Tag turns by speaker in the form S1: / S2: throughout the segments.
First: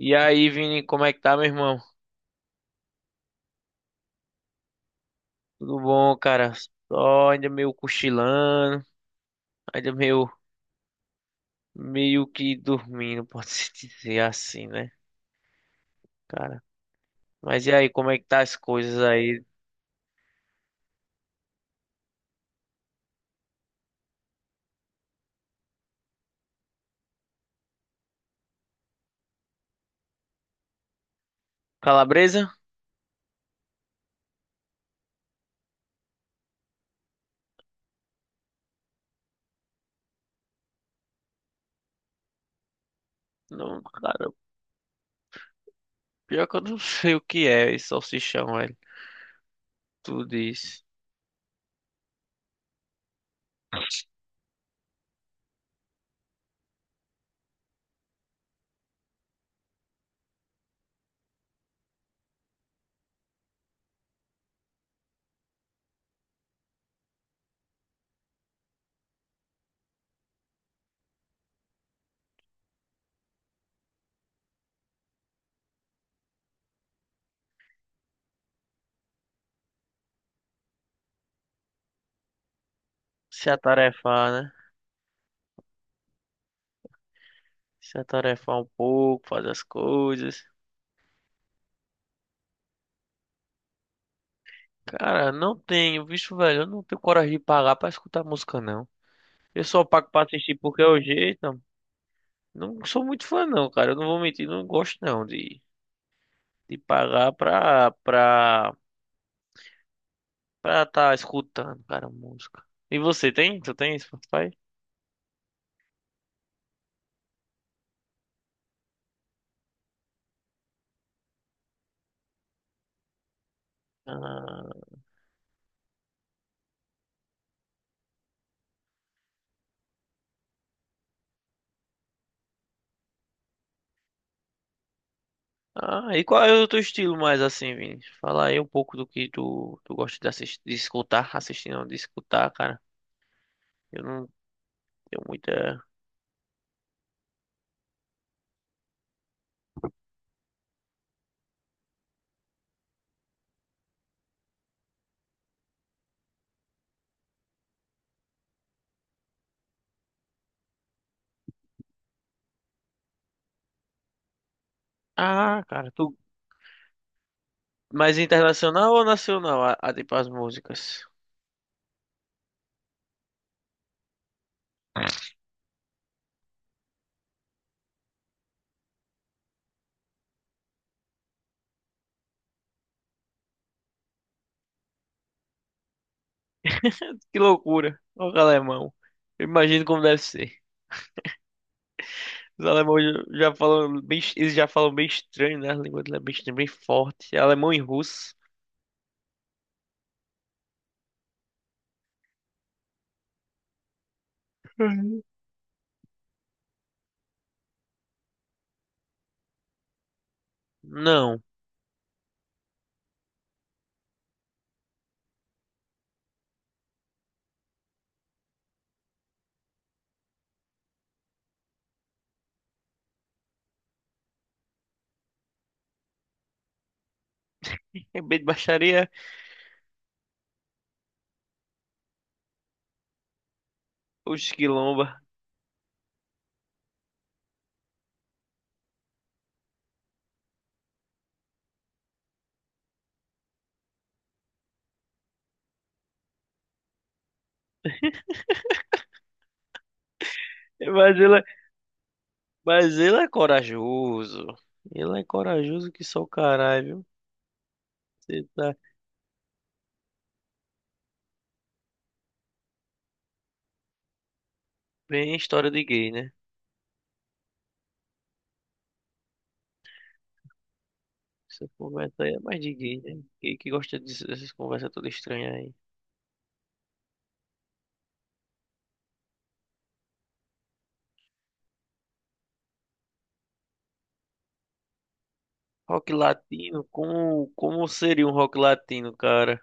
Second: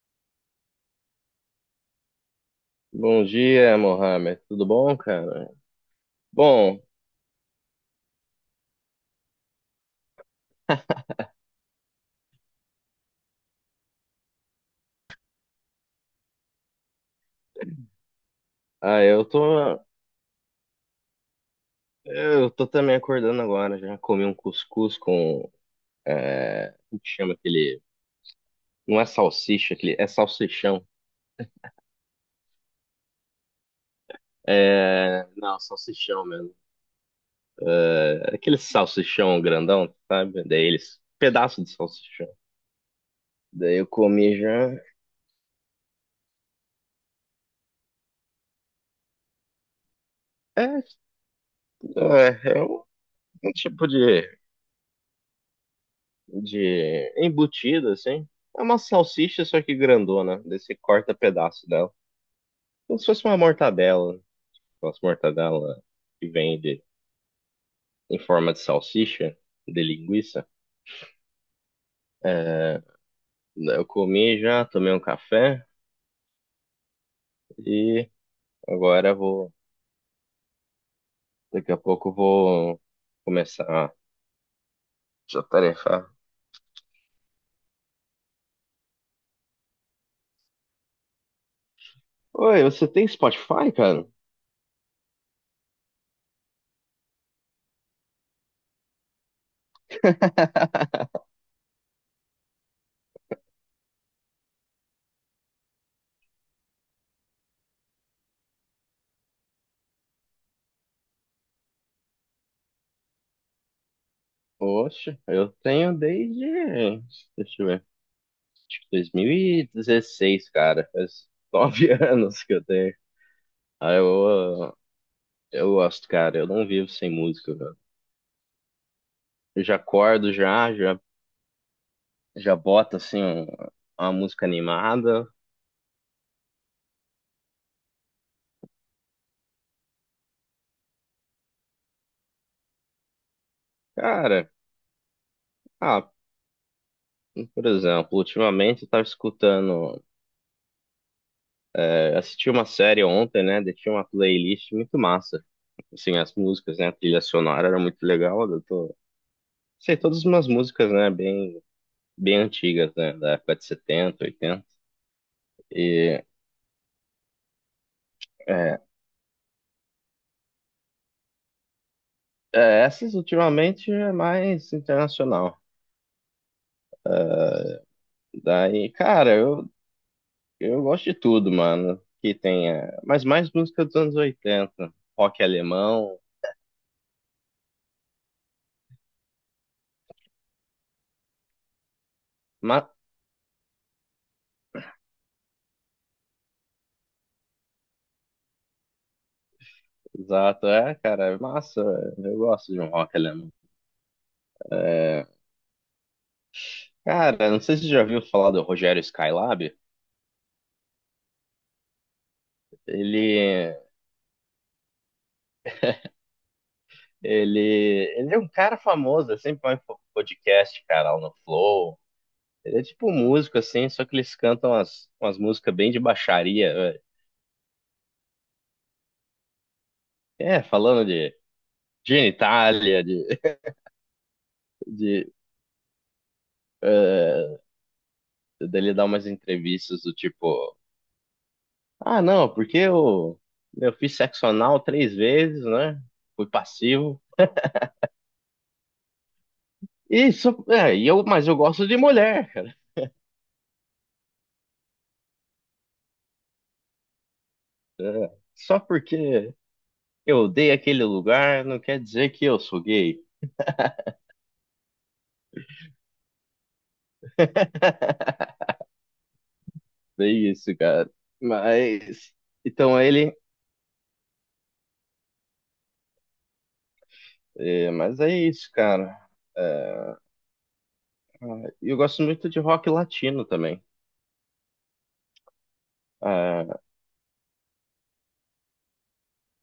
S1: E aí, Vini, como é que tá, meu irmão?
S2: Bom dia, Mohamed. Tudo bom, cara?
S1: Tudo bom, cara?
S2: Bom,
S1: Só ainda meio cochilando, ainda meio, meio que dormindo, pode-se dizer assim, né, cara? Mas e aí, como é que tá as coisas
S2: ah, eu
S1: aí?
S2: tô, eu tô também acordando agora. Já comi um cuscuz como que chama aquele? Não é salsicha, aquele, é salsichão.
S1: Calabresa?
S2: Não, salsichão mesmo. É aquele salsichão grandão, sabe? Daí eles, pedaço de salsichão. Daí
S1: Não,
S2: eu
S1: cara,
S2: comi já.
S1: pior que eu não sei o que é esse salsichão, velho. Tudo
S2: É,
S1: isso.
S2: é, é um, um tipo de embutido, assim. É uma salsicha, só que grandona. Daí você corta pedaço dela. Como se fosse uma mortadela, aquelas mortadela que vende em forma de salsicha, de linguiça. É, eu comi já, tomei um café e agora daqui a pouco eu vou
S1: Se
S2: começar
S1: atarefar, né?
S2: a tarefar.
S1: Se atarefar um pouco, fazer as coisas.
S2: Oi, você tem Spotify, cara?
S1: Cara, não tenho, bicho, velho, eu não tenho coragem de pagar pra escutar música, não. Eu só pago pra assistir porque é o jeito. Não sou muito fã, não, cara. Eu não vou mentir, não gosto não de, de pagar pra tá escutando, cara, música. E você tem? Tu tem Spotify?
S2: Oxe, eu tenho desde, deixa eu ver, 2016, cara. Faz nove anos que eu tenho. Ah,
S1: Ah,
S2: eu, eu gosto, cara. Eu não vivo sem música, cara. Eu já acordo já, bota assim uma música animada.
S1: e qual é o teu estilo mais assim, Vini? Fala aí um pouco do que tu gosta de assistir, de escutar, assistir não, de escutar, cara. Eu não
S2: Cara,
S1: tenho muita.
S2: ah, por exemplo, ultimamente eu tava escutando, assisti uma série ontem, né? Daí tinha uma playlist muito massa. Assim, as músicas, né? A trilha sonora era muito legal. Eu sei, todas umas músicas, né, bem antigas, né, da época de setenta oitenta.
S1: Ah, cara, tu
S2: E
S1: mais
S2: é,
S1: internacional ou nacional? Tipo as músicas.
S2: essas ultimamente é mais internacional. Daí, cara, eu gosto de tudo, mano. Que tenha. Mas mais música dos anos oitenta. Rock alemão.
S1: Que loucura, olha o alemão. Eu imagino como deve ser. Os
S2: Ma...
S1: alemães já falam bem, eles já falam bem estranho, né? A língua dele é bem estranha, bem forte. É alemão e russo.
S2: Exato, é, cara. É massa. Eu gosto de um rock alemão.
S1: Uhum.
S2: É, cara, não sei se você já ouviu falar do Rogério Skylab.
S1: Não.
S2: Ele. Ele. Ele é um cara famoso. Ele sempre vai em podcast, cara, lá no Flow. Ele é tipo um músico, assim, só que eles cantam umas músicas bem de baixaria, velho.
S1: É bem de baixaria,
S2: É, falando de genitália,
S1: os quilomba.
S2: de é, dele dar umas entrevistas do tipo, ah, não, porque eu fiz sexo anal três vezes, né? Fui passivo. E só, é, e
S1: Mas
S2: eu,
S1: ele, é-
S2: mas eu gosto de mulher, cara.
S1: mas ele é corajoso. Ele é corajoso que só o caralho, viu?
S2: É,
S1: Você tá
S2: só porque eu odeio aquele lugar não quer dizer que eu sou gay.
S1: bem história de gay, né?
S2: Bem isso, cara.
S1: Essa conversa aí
S2: Mas,
S1: é mais de
S2: então
S1: gay,
S2: aí
S1: né?
S2: ele,
S1: Gay que gosta dessas conversas todas estranhas aí.
S2: é, mas é isso, cara. É, eu gosto muito de rock latino também.
S1: Rock
S2: É,
S1: latino, como seria um rock latino, cara?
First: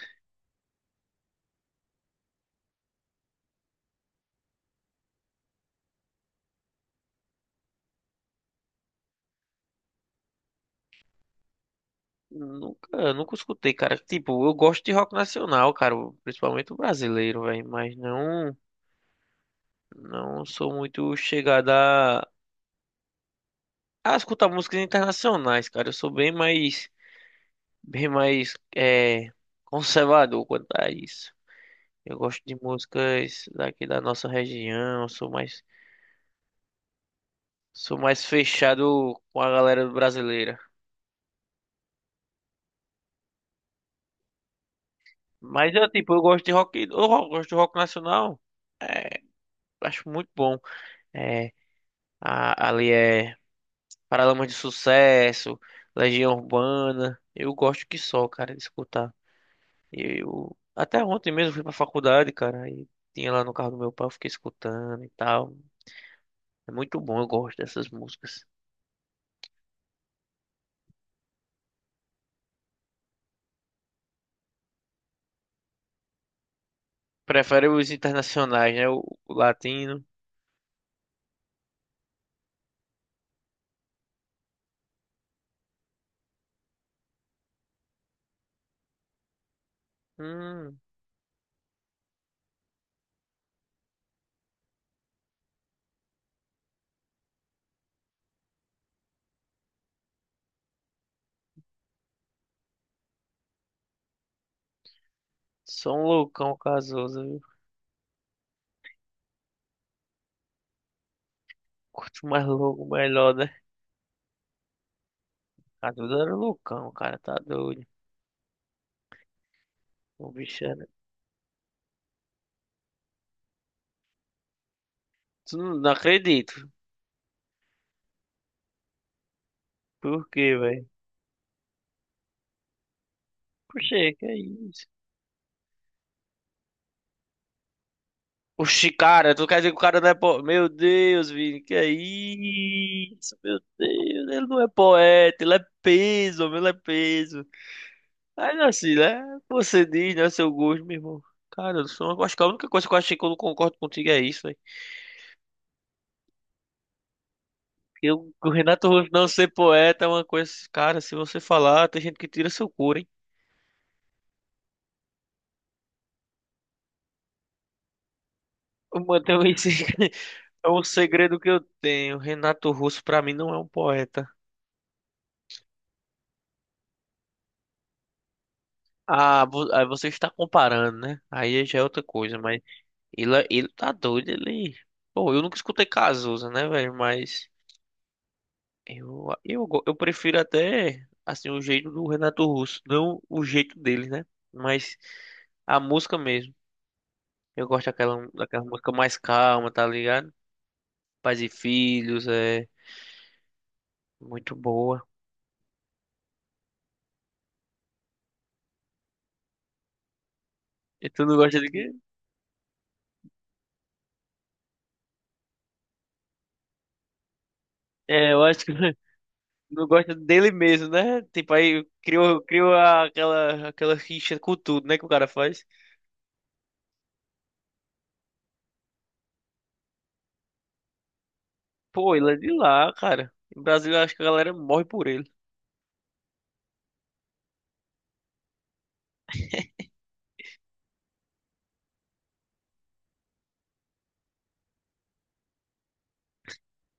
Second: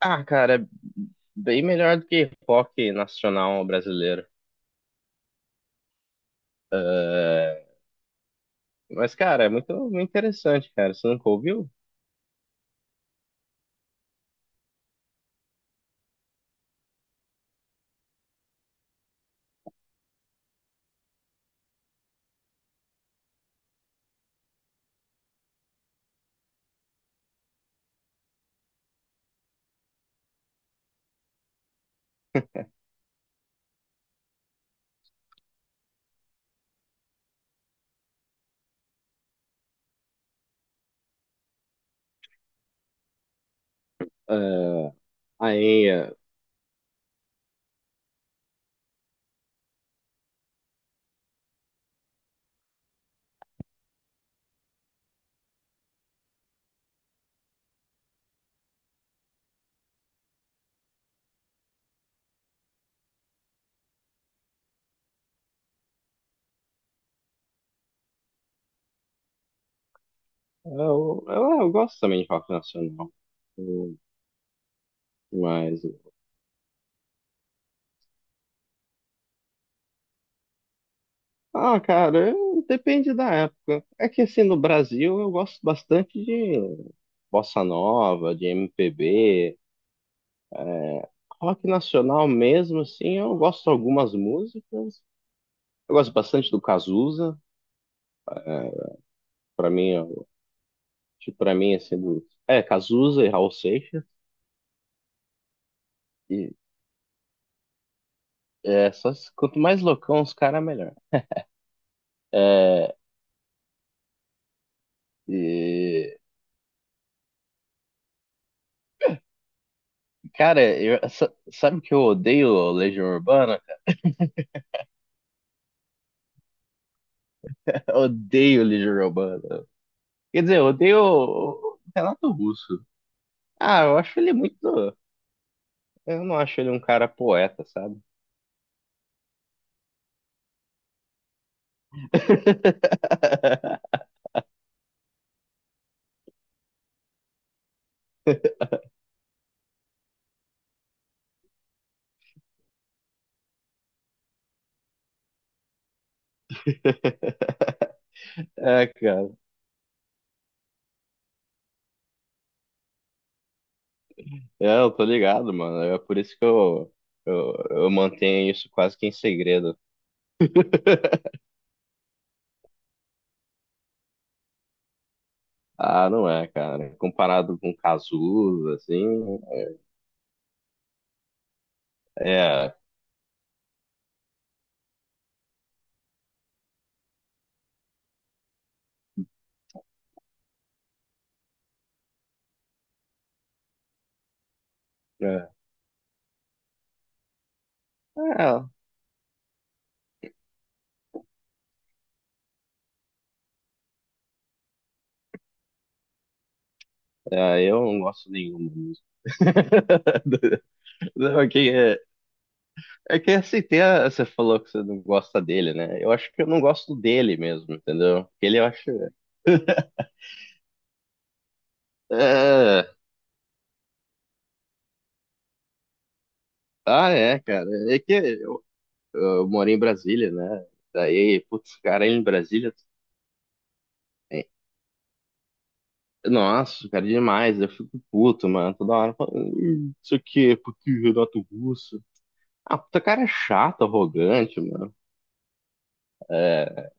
S2: ah, cara, bem melhor do que rock nacional brasileiro. É, mas, cara, é muito, muito interessante, cara. Você nunca ouviu?
S1: Nunca escutei, cara. Tipo, eu gosto de rock nacional, cara, principalmente o brasileiro, velho, não sou muito chegada a escutar músicas internacionais, cara. Eu sou bem mais, bem mais é, conservador quanto a isso. Eu gosto de músicas daqui da nossa região, sou mais fechado com a galera brasileira.
S2: É,
S1: Mas
S2: aí,
S1: eu, tipo,
S2: é,
S1: eu gosto de rock, eu gosto de rock nacional, acho muito bom. É, ali é Paralamas de Sucesso, Legião Urbana. Eu gosto que só, cara, de escutar. Eu até ontem mesmo fui pra faculdade, cara, e tinha lá no carro do meu pai, eu fiquei escutando e tal. É muito bom, eu gosto dessas músicas.
S2: eu gosto também de rock nacional. Eu- Mas,
S1: Prefere os internacionais, né? O latino.
S2: ah, cara, eu- depende da época. É que, assim, no Brasil eu gosto bastante de bossa nova, de MPB.
S1: Hum,
S2: Rock nacional mesmo, assim, eu gosto de algumas músicas. Eu gosto bastante do Cazuza. É, Pra mim, tipo, pra mim, assim, do... É, Cazuza e Raul Seixas.
S1: sou um
S2: E
S1: loucão casoso, viu?
S2: só se- quanto mais loucão os caras, melhor.
S1: Quanto mais louco,
S2: É,
S1: melhor, né? A
S2: e,
S1: Duda era um loucão, cara, tá doido. O
S2: cara,
S1: bicho era...
S2: eu, sa- sabe que eu odeio Legião Urbana?
S1: Tu não, não acredito.
S2: Eu odeio Legião Urbana.
S1: Por
S2: Quer
S1: quê,
S2: dizer, eu
S1: velho?
S2: odeio o Renato Russo. Ah,
S1: Poxa,
S2: eu acho
S1: que
S2: ele
S1: é isso?
S2: muito. Eu não acho ele um cara poeta, sabe?
S1: Oxi, cara, tu quer dizer que o cara não é poeta? Meu Deus, Vini, que é isso? Meu Deus, ele não é poeta, ele é peso, meu, ele é peso. Mas assim, né? Você diz, né? Seu gosto, meu irmão. Cara, eu sou, eu acho que a única coisa que eu achei que eu não concordo contigo é isso, velho. Eu, o
S2: É,
S1: Renato Russo não
S2: cara.
S1: ser poeta é uma coisa, cara, se você falar, tem gente que tira seu couro, hein?
S2: É, eu tô ligado, mano. É por isso que eu mantenho isso quase que em
S1: Mano, também esse
S2: segredo.
S1: é um segredo que eu tenho. Renato Russo, pra mim, não é um poeta.
S2: Ah, não é, cara. Comparado com Cazuza, assim,
S1: Ah, você está comparando, né? Aí já é outra coisa, mas
S2: é. É,
S1: ele tá doido, ele... Bom, eu nunca escutei Cazuza, né, velho? Mas eu prefiro até, assim, o jeito do Renato Russo, não o jeito dele, né? Mas
S2: é,
S1: a música mesmo. Eu gosto daquela música mais calma, tá ligado? Pais e Filhos, é muito boa.
S2: eu não gosto nenhuma música.
S1: E tu não
S2: Não, é
S1: gosta
S2: que
S1: de quê?
S2: é, é que assim, tem a- você falou que você não gosta dele, né? Eu acho que eu não gosto dele mesmo, entendeu?
S1: É, eu
S2: Ele
S1: acho
S2: eu
S1: que...
S2: acho.
S1: Não gosta dele mesmo, né? Tipo, criou
S2: É,
S1: aquela rixa com tudo, né? Que o cara faz.
S2: ah, é, cara. É que eu moro em Brasília, né? Daí, putz, cara,
S1: Pô,
S2: em
S1: ele é de
S2: Brasília...
S1: lá, cara. No Brasil, eu acho que a galera morre por ele.
S2: Nossa, cara, demais. Eu fico puto, mano. Toda hora falando, "Ih, isso aqui é porque o Renato Russo. Ah, puta cara é chato, arrogante, mano. É,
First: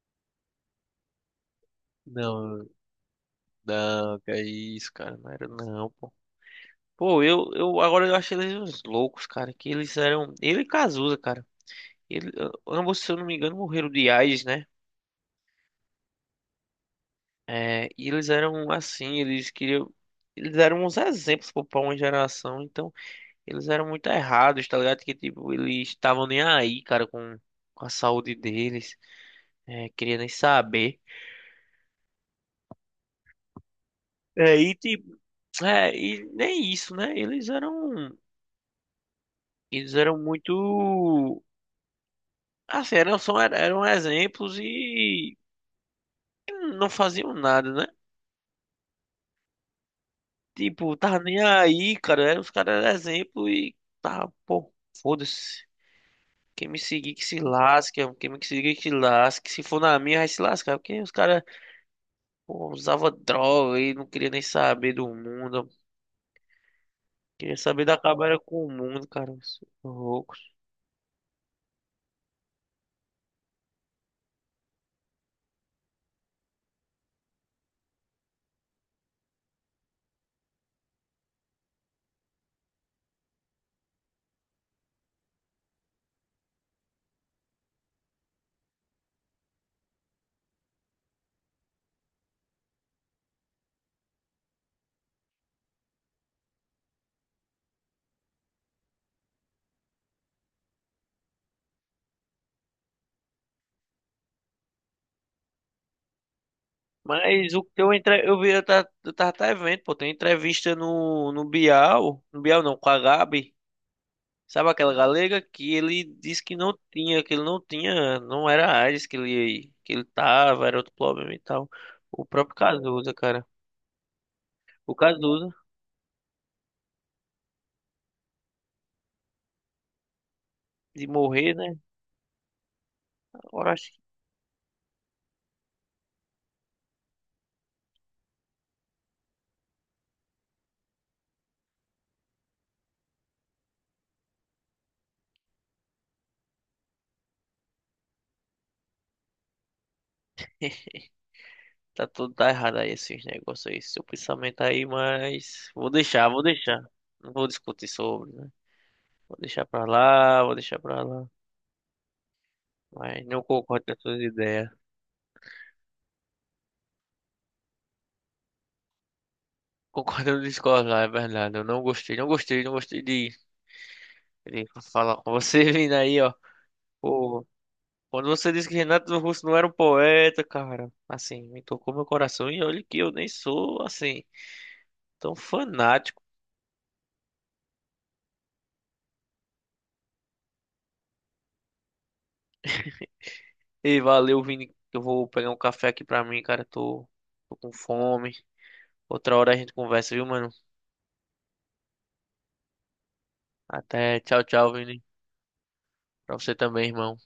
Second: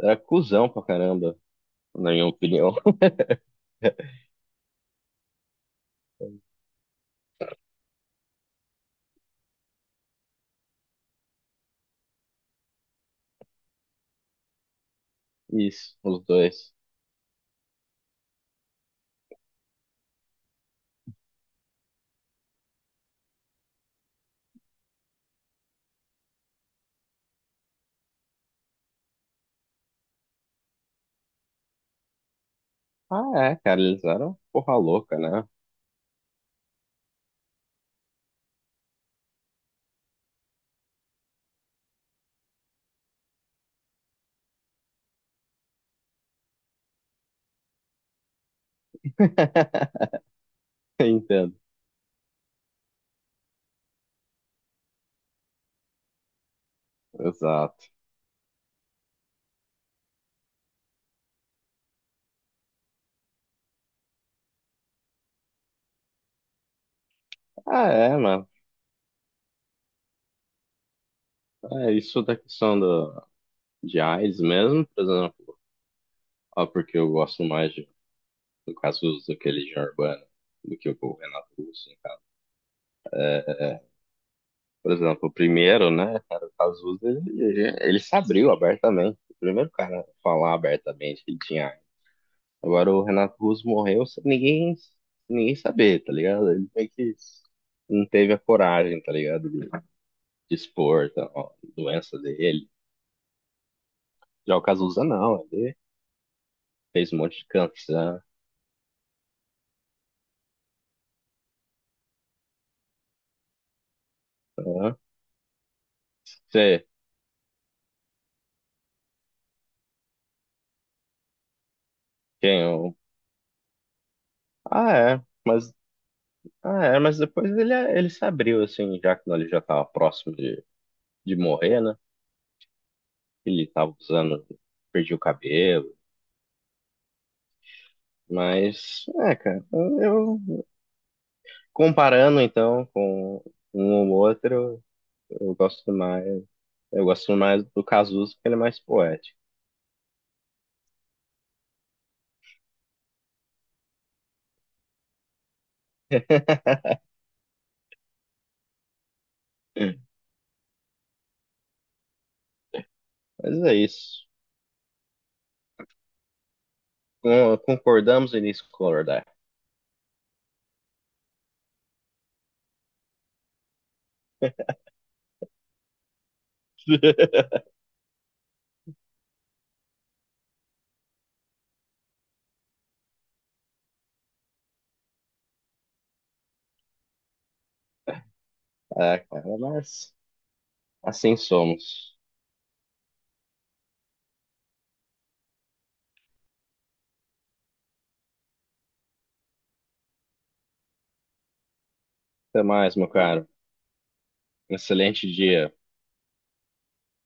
S2: era cuzão pra caramba, na minha
S1: Não,
S2: opinião.
S1: não, que é isso, cara. Não era não, pô. Pô, eu agora eu acho eles uns loucos, cara. Que eles eram. Ele e Cazuza, cara. Ele, ambos, se eu não me engano, morreram de AIDS, né?
S2: Isso, os dois.
S1: É, e eles eram assim, eles queriam. Eles eram uns exemplos pô, pra uma geração. Então. Eles eram muito errados, tá ligado? Que tipo, eles estavam nem aí, cara, com a saúde deles. É, queria nem saber.
S2: Ah, é, cara, eles eram
S1: É, e
S2: porra
S1: tipo,
S2: louca, né?
S1: é, e nem isso, né? Eles eram muito, assim, eram, só, eram exemplos e não faziam nada, né? Tipo, tava nem
S2: Entendo.
S1: aí, cara. Eram os caras eram exemplo e tá, pô, foda-se. Quem me seguir que se
S2: Exato.
S1: lasque, quem me seguir que se lasque. Se for na minha, vai se lascar, porque os caras pô, usava droga e não queria nem saber do mundo. Queria saber
S2: Ah,
S1: da
S2: é,
S1: cabra
S2: mano.
S1: com o mundo, cara. Sou louco.
S2: É isso da questão de AIDS mesmo, por exemplo. Ah, porque eu gosto mais no caso, daquele Legião Urbana do que o Renato Russo, no caso. Por exemplo, o primeiro, né, cara, o Cazuza, ele se abriu abertamente. O primeiro cara a falar abertamente que ele tinha AIDS. Agora o Renato Russo morreu sem ninguém, sem ninguém saber, tá ligado? Ele meio que não teve a coragem, tá ligado? De expor tá, ó, a doença dele. Já o Cazuza não, ele fez um monte de
S1: Mas o que eu
S2: canção.
S1: entre... eu vi, eu tava até vendo, pô, tem entrevista no Bial, no Bial não, com a Gabi, sabe aquela
S2: Né?
S1: galega que ele disse que não
S2: Você,
S1: tinha, que ele não tinha, não era a AIDS que ele tava, era outro problema e tal. O próprio
S2: quem?
S1: Cazuza, cara. O
S2: É,
S1: Cazuza,
S2: mas, ah, é, mas depois ele se abriu, assim, já que ele já tava próximo
S1: de
S2: de
S1: morrer, né?
S2: morrer, né? Ele
S1: Agora acho
S2: tava usando, perdi o cabelo. Mas, é, cara, eu comparando então com um ou outro, eu gosto mais, eu gosto mais do Cazuza porque ele é mais poético.
S1: tá tudo tá errado aí esses negócios aí, seu pensamento aí, mas vou deixar, vou deixar. Não vou discutir sobre, né? Vou deixar pra lá, vou deixar pra lá. Mas não
S2: Mas é
S1: concordo com as suas
S2: isso.
S1: ideias.
S2: Con- Concordamos em discordar.
S1: Concordo ou discordo, é verdade. Eu não gostei, não gostei, não gostei de falar com você vindo aí, ó. Pô, quando você disse que Renato Russo não era um poeta, cara, assim, me tocou meu coração e olha que eu nem sou, assim, tão fanático.
S2: É, cara, mas assim somos.
S1: E valeu, Vini, que eu vou pegar um café aqui pra mim, cara, tô com fome. Outra hora a gente conversa, viu, mano?
S2: Até mais, meu caro.
S1: Até tchau, tchau, Vini.
S2: Excelente dia.
S1: Pra você também, irmão.